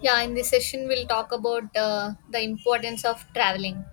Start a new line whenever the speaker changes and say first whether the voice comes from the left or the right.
left: Yeah, in this session, we'll talk about the importance of traveling.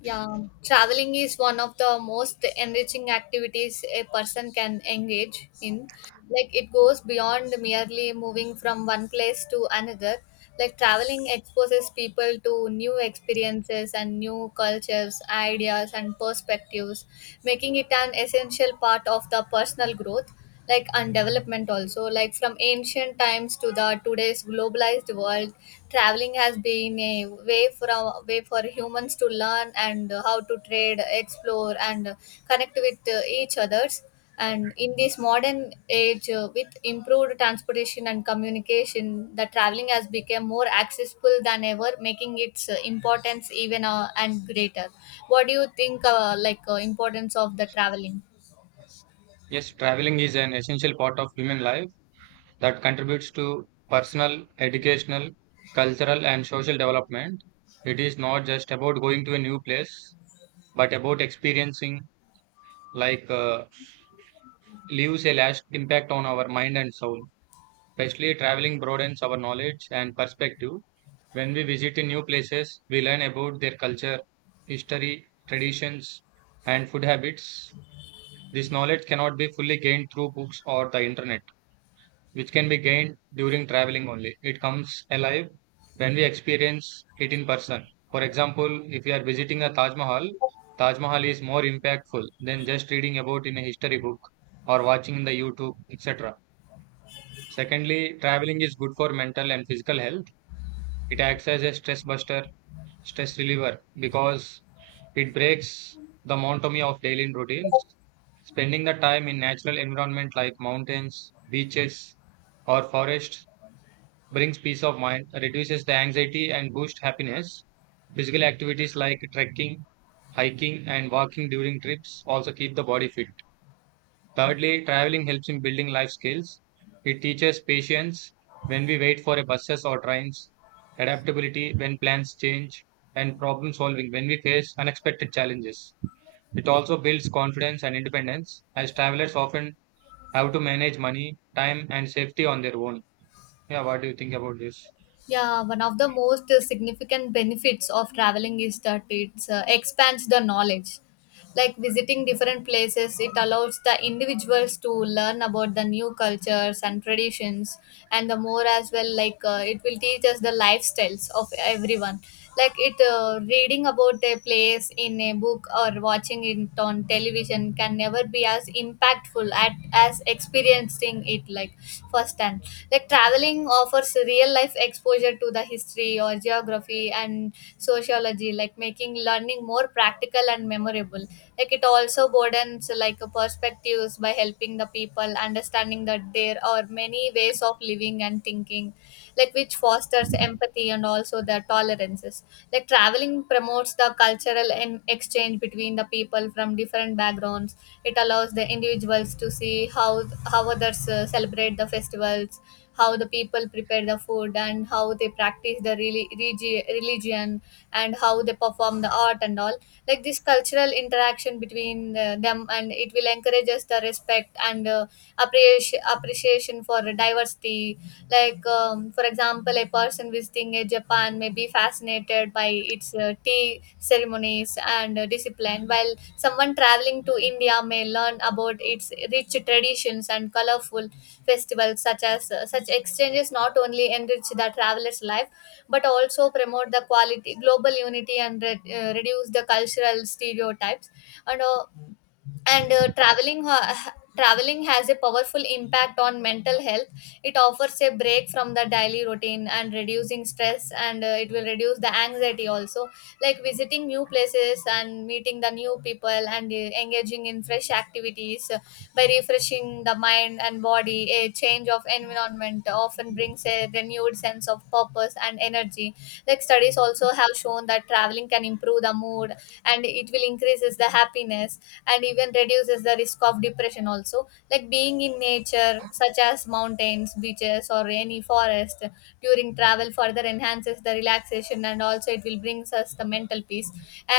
left: Yeah, traveling is one of the most enriching activities a person can engage in, like it goes beyond merely moving from one place to another. Like traveling exposes people to new experiences and new cultures, ideas and perspectives, making it an essential part of the personal growth, like, and development also. Like from ancient times to the today's globalized world, traveling has been a way for humans to learn and how to trade, explore and connect with each others. And in this modern age, with improved transportation and communication, the traveling has become more accessible than ever, making its importance even and greater. What do you think, like, importance of the traveling?
right: Yes, traveling is an essential part of human life that contributes to personal, educational, cultural, and social development. It is not just about going to a new place, but about experiencing, like, uh, leaves a lasting impact on our mind and soul. Especially traveling broadens our knowledge and perspective. When we visit in new places, we learn about their culture, history, traditions, and food habits. This knowledge cannot be fully gained through books or the internet, which can be gained during traveling only. It comes alive when we experience it in person. For example, if we are visiting a Taj Mahal is more impactful than just reading about in a history book or watching in the YouTube, etc. Secondly, traveling is good for mental and physical health. It acts as a stress reliever because it breaks the monotony of daily routines. Spending the time in natural environment like mountains, beaches, or forests brings peace of mind, reduces the anxiety, and boosts happiness. Physical activities like trekking, hiking, and walking during trips also keep the body fit. Thirdly, traveling helps in building life skills. It teaches patience when we wait for a buses or trains, adaptability when plans change, and problem solving when we face unexpected challenges. It also builds confidence and independence, as travelers often have to manage money, time, and safety on their own. Yeah, what do you think about this?
left: Yeah, one of the most significant benefits of traveling is that it expands the knowledge. Like visiting different places, it allows the individuals to learn about the new cultures and traditions, and the more as well. Like it will teach us the lifestyles of everyone. Like it, reading about a place in a book or watching it on television can never be as impactful at as experiencing it, like firsthand. Like traveling offers real life exposure to the history or geography and sociology, like making learning more practical and memorable. Like it also broadens, like, perspectives by helping the people understanding that there are many ways of living and thinking, like, which fosters empathy and also the tolerances. Like traveling promotes the cultural and exchange between the people from different backgrounds. It allows the individuals to see how others celebrate the festivals, how the people prepare the food, and how they practice the religion, and how they perform the art and all. Like this cultural interaction between them, and it will encourage us the respect and appreciation for diversity. Like for example, a person visiting a Japan may be fascinated by its tea ceremonies and discipline, while someone traveling to India may learn about its rich traditions and colorful festivals. Such as such exchanges not only enrich the traveler's life but also promote the quality global unity and reduce the cultural stereotypes. And uh, and uh, traveling has a powerful impact on mental health. It offers a break from the daily routine and reducing stress, and it will reduce the anxiety also. Like visiting new places and meeting the new people and engaging in fresh activities, by refreshing the mind and body. A change of environment often brings a renewed sense of purpose and energy. Like studies also have shown that traveling can improve the mood and it will increases the happiness and even reduces the risk of depression also. Like being in nature such as mountains, beaches, or any forest during travel further enhances the relaxation and also it will brings us the mental peace.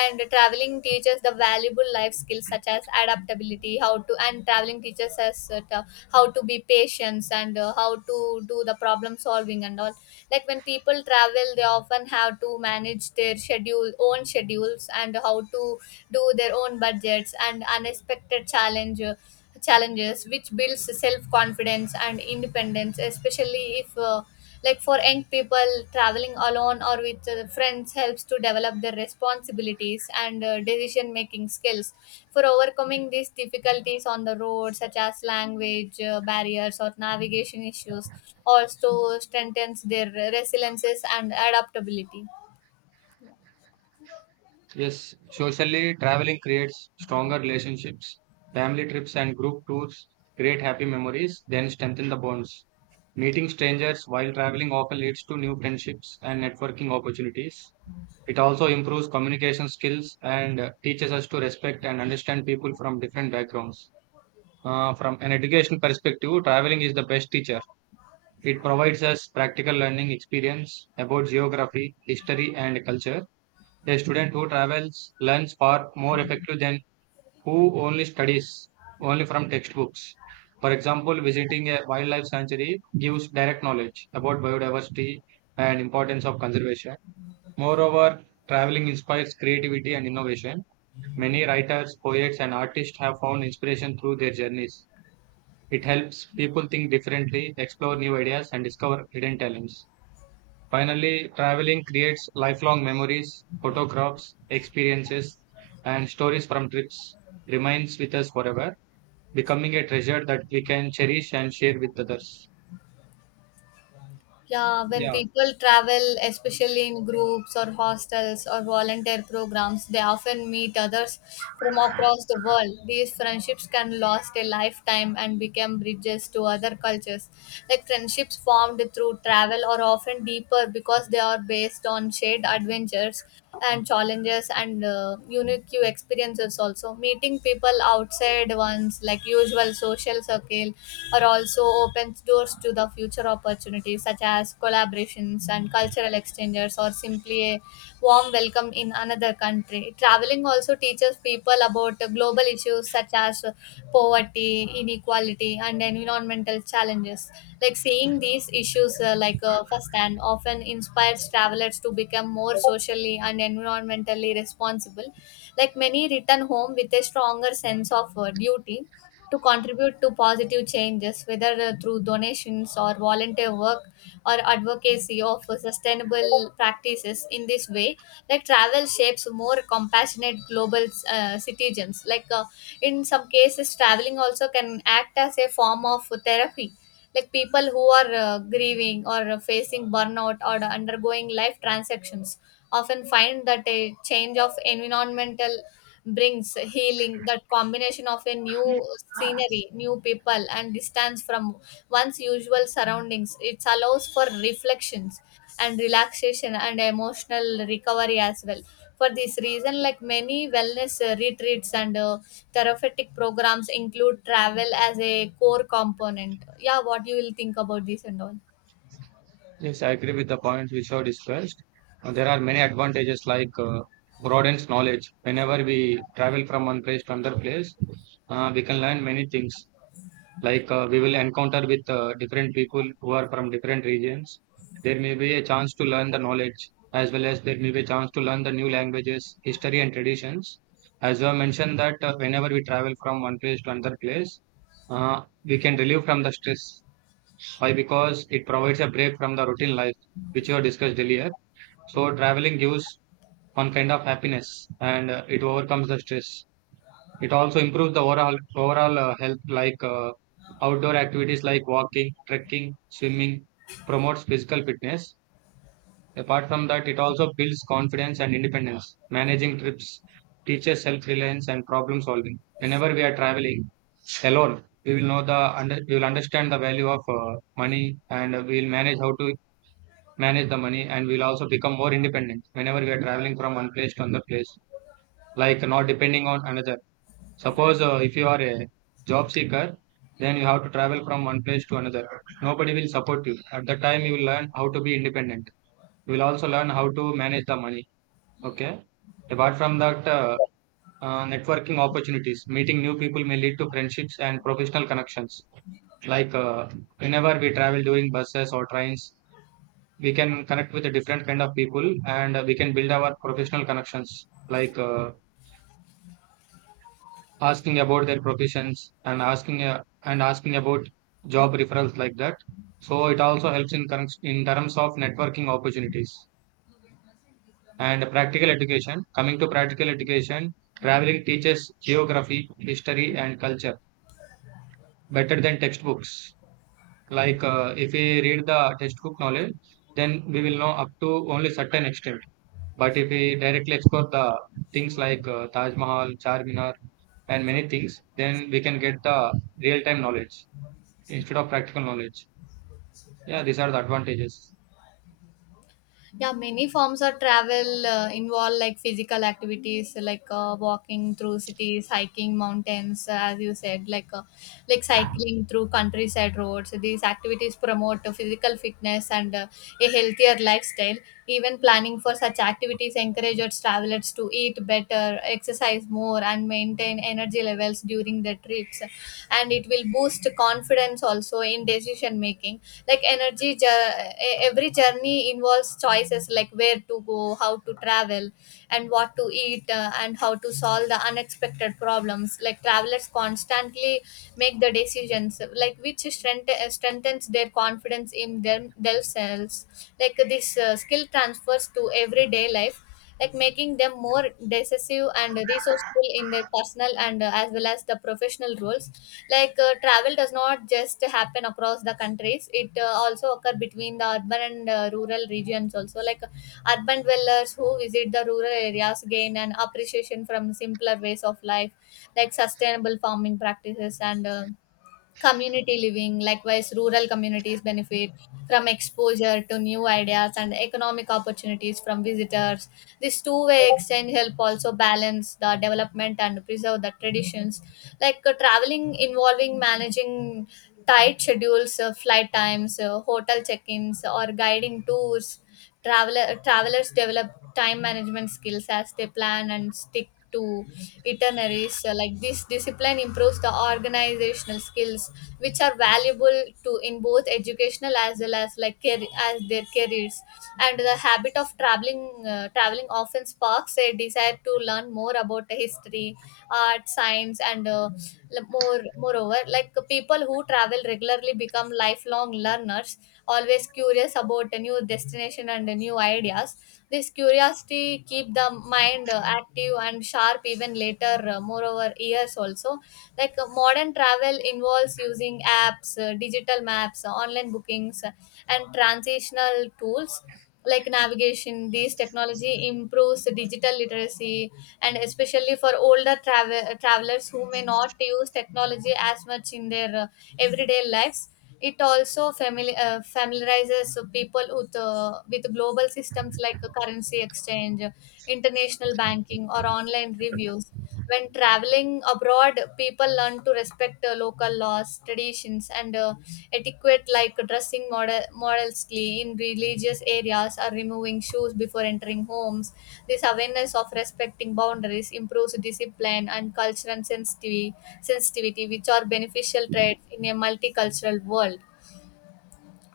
left: And traveling teaches the valuable life skills such as adaptability, how to, and traveling teaches us, how to be patient and how to do the problem solving and all. Like when people travel, they often have to manage their schedule own schedules and how to do their own budgets and unexpected challenge challenges, which builds self confidence and independence, especially if like for young people, traveling alone or with friends helps to develop their responsibilities and decision making skills for overcoming these difficulties on the road, such as language barriers or navigation issues, also strengthens their resiliences and adaptability.
right: Yes, socially, traveling creates stronger relationships. Family trips and group tours create happy memories, then strengthen the bonds. Meeting strangers while traveling often leads to new friendships and networking opportunities. It also improves communication skills and teaches us to respect and understand people from different backgrounds. From an education perspective, traveling is the best teacher. It provides us practical learning experience about geography, history, and culture. A student who travels learns far more effective than who only studies only from textbooks. For example, visiting a wildlife sanctuary gives direct knowledge about biodiversity and importance of conservation. Moreover, traveling inspires creativity and innovation. Many writers, poets, and artists have found inspiration through their journeys. It helps people think differently, explore new ideas, and discover hidden talents. Finally, traveling creates lifelong memories, photographs, experiences, and stories from trips remains with us forever, becoming a treasure that we can cherish and share with others.
left: Yeah, when
right: Yeah,
left: people travel, especially in groups or hostels or volunteer programs, they often meet others from across the world. These friendships can last a lifetime and become bridges to other cultures. Like friendships formed through travel are often deeper because they are based on shared adventures and challenges and unique experiences. Also, meeting people outside one's, like, usual social circle are also opens doors to the future opportunities such as collaborations and cultural exchanges, or simply a warm welcome in another country. Traveling also teaches people about global issues such as poverty, inequality, and environmental challenges. Like seeing these issues, firsthand, often inspires travelers to become more socially and environmentally responsible. Like many return home with a stronger sense of duty to contribute to positive changes, whether through donations or volunteer work or advocacy of sustainable practices. In this way, like, travel shapes more compassionate global citizens. Like, in some cases, traveling also can act as a form of therapy. Like people who are grieving or facing burnout or undergoing life transactions often find that a change of environmental brings healing. That combination of a new scenery, new people, and distance from one's usual surroundings, it allows for reflections and relaxation and emotional recovery as well. For this reason, like many wellness retreats and therapeutic programs include travel as a core component. Yeah, what you will think about this and all?
right: yes, I agree with the points which are discussed. There are many advantages like broadens knowledge. Whenever we travel from one place to another place, we can learn many things, like we will encounter with different people who are from different regions. There may be a chance to learn the knowledge, as well as there may be a chance to learn the new languages, history, and traditions. As I mentioned that whenever we travel from one place to another place, uh, we can relieve from the stress, why because it provides a break from the routine life which you have discussed earlier. So traveling gives one kind of happiness, and it overcomes the stress. It also improves the overall health, like outdoor activities like walking, trekking, swimming, promotes physical fitness. Apart from that, it also builds confidence and independence. Managing trips teaches self-reliance and problem solving. Whenever we are traveling alone, we will understand the value of money, and we will manage how to manage the money, and we'll also become more independent whenever we are traveling from one place to another place, like not depending on another. Suppose if you are a job seeker, then you have to travel from one place to another. Nobody will support you. At the time, you will learn how to be independent. You will also learn how to manage the money. Okay. Apart from that, networking opportunities, meeting new people may lead to friendships and professional connections. Like whenever we travel during buses or trains, we can connect with a different kind of people, and we can build our professional connections. Like asking about their professions and asking about job referrals like that. So it also helps in terms of networking opportunities. And practical education, coming to practical education, traveling teaches geography, history, and culture better than textbooks. Like if we read the textbook knowledge, then we will know up to only certain extent. But if we directly explore the things like Taj Mahal, Charminar, and many things, then we can get the real-time knowledge instead of practical knowledge. Yeah, these are the advantages.
left: Yeah, many forms of travel involve like physical activities like walking through cities, hiking mountains, as you said, like, like cycling through countryside roads. These activities promote physical fitness and a healthier lifestyle. Even planning for such activities encourages travelers to eat better, exercise more, and maintain energy levels during their trips. And it will boost confidence also in decision making. like energy jo- every journey involves choices like where to go, how to travel, and what to eat, and how to solve the unexpected problems. Like travelers constantly make the decisions, like, which strengthens their confidence in themselves. Like this skill transfers to everyday life, like making them more decisive and resourceful in their personal and as well as the professional roles. Like travel does not just happen across the countries, it also occur between the urban and rural regions also. Like urban dwellers who visit the rural areas gain an appreciation from simpler ways of life, like sustainable farming practices and community living. Likewise, rural communities benefit from exposure to new ideas and economic opportunities from visitors. This two-way exchange help also balance the development and preserve the traditions. Like traveling involving managing tight schedules, flight times, hotel check ins, or guiding tours. Travelers develop time management skills as they plan and stick to itineraries. So like this discipline improves the organizational skills, which are valuable to in both educational as well as, like, as their careers. And the habit of traveling, traveling often sparks a desire to learn more about the history, art, science, and moreover, like people who travel regularly become lifelong learners, always curious about a new destination and new ideas. This curiosity keep the mind active and sharp even later. Moreover, years also, like modern travel involves using apps, digital maps, online bookings, and transitional tools like navigation. This technology improves digital literacy, and especially for older travelers who may not use technology as much in their everyday lives. It also familiarizes people with global systems like currency exchange, international banking, or online reviews. When traveling abroad, people learn to respect local laws, traditions, and etiquette, like dressing modestly in religious areas or removing shoes before entering homes. This awareness of respecting boundaries improves discipline and cultural sensitivity, which are beneficial traits in a multicultural world.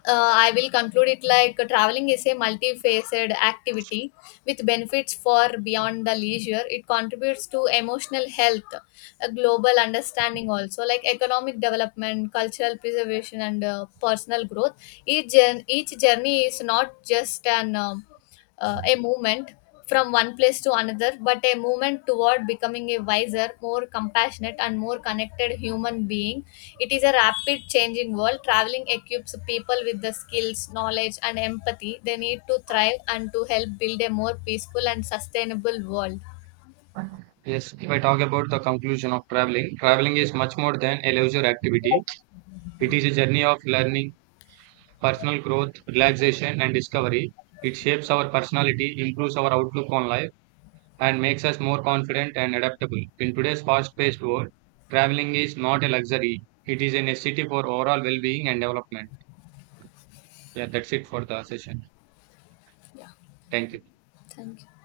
left: I will conclude it. Like traveling is a multifaceted activity with benefits for beyond the leisure. It contributes to emotional health, a global understanding, also like economic development, cultural preservation, and personal growth. Each journey is not just an a movement from one place to another, but a movement toward becoming a wiser, more compassionate, and more connected human being. It is a rapid changing world. Traveling equips people with the skills, knowledge, and empathy they need to thrive and to help build a more peaceful and sustainable world.
right: Yes, if I talk about the conclusion of traveling, traveling is much more than a leisure activity. It is a journey of learning, personal growth, relaxation, and discovery. It shapes our personality, improves our outlook on life, and makes us more confident and adaptable. In today's fast paced world, traveling is not a luxury, it is a necessity for overall well being and development. Yeah, that's it for the session.
left: Yeah,
right: Thank you.
left: thank you.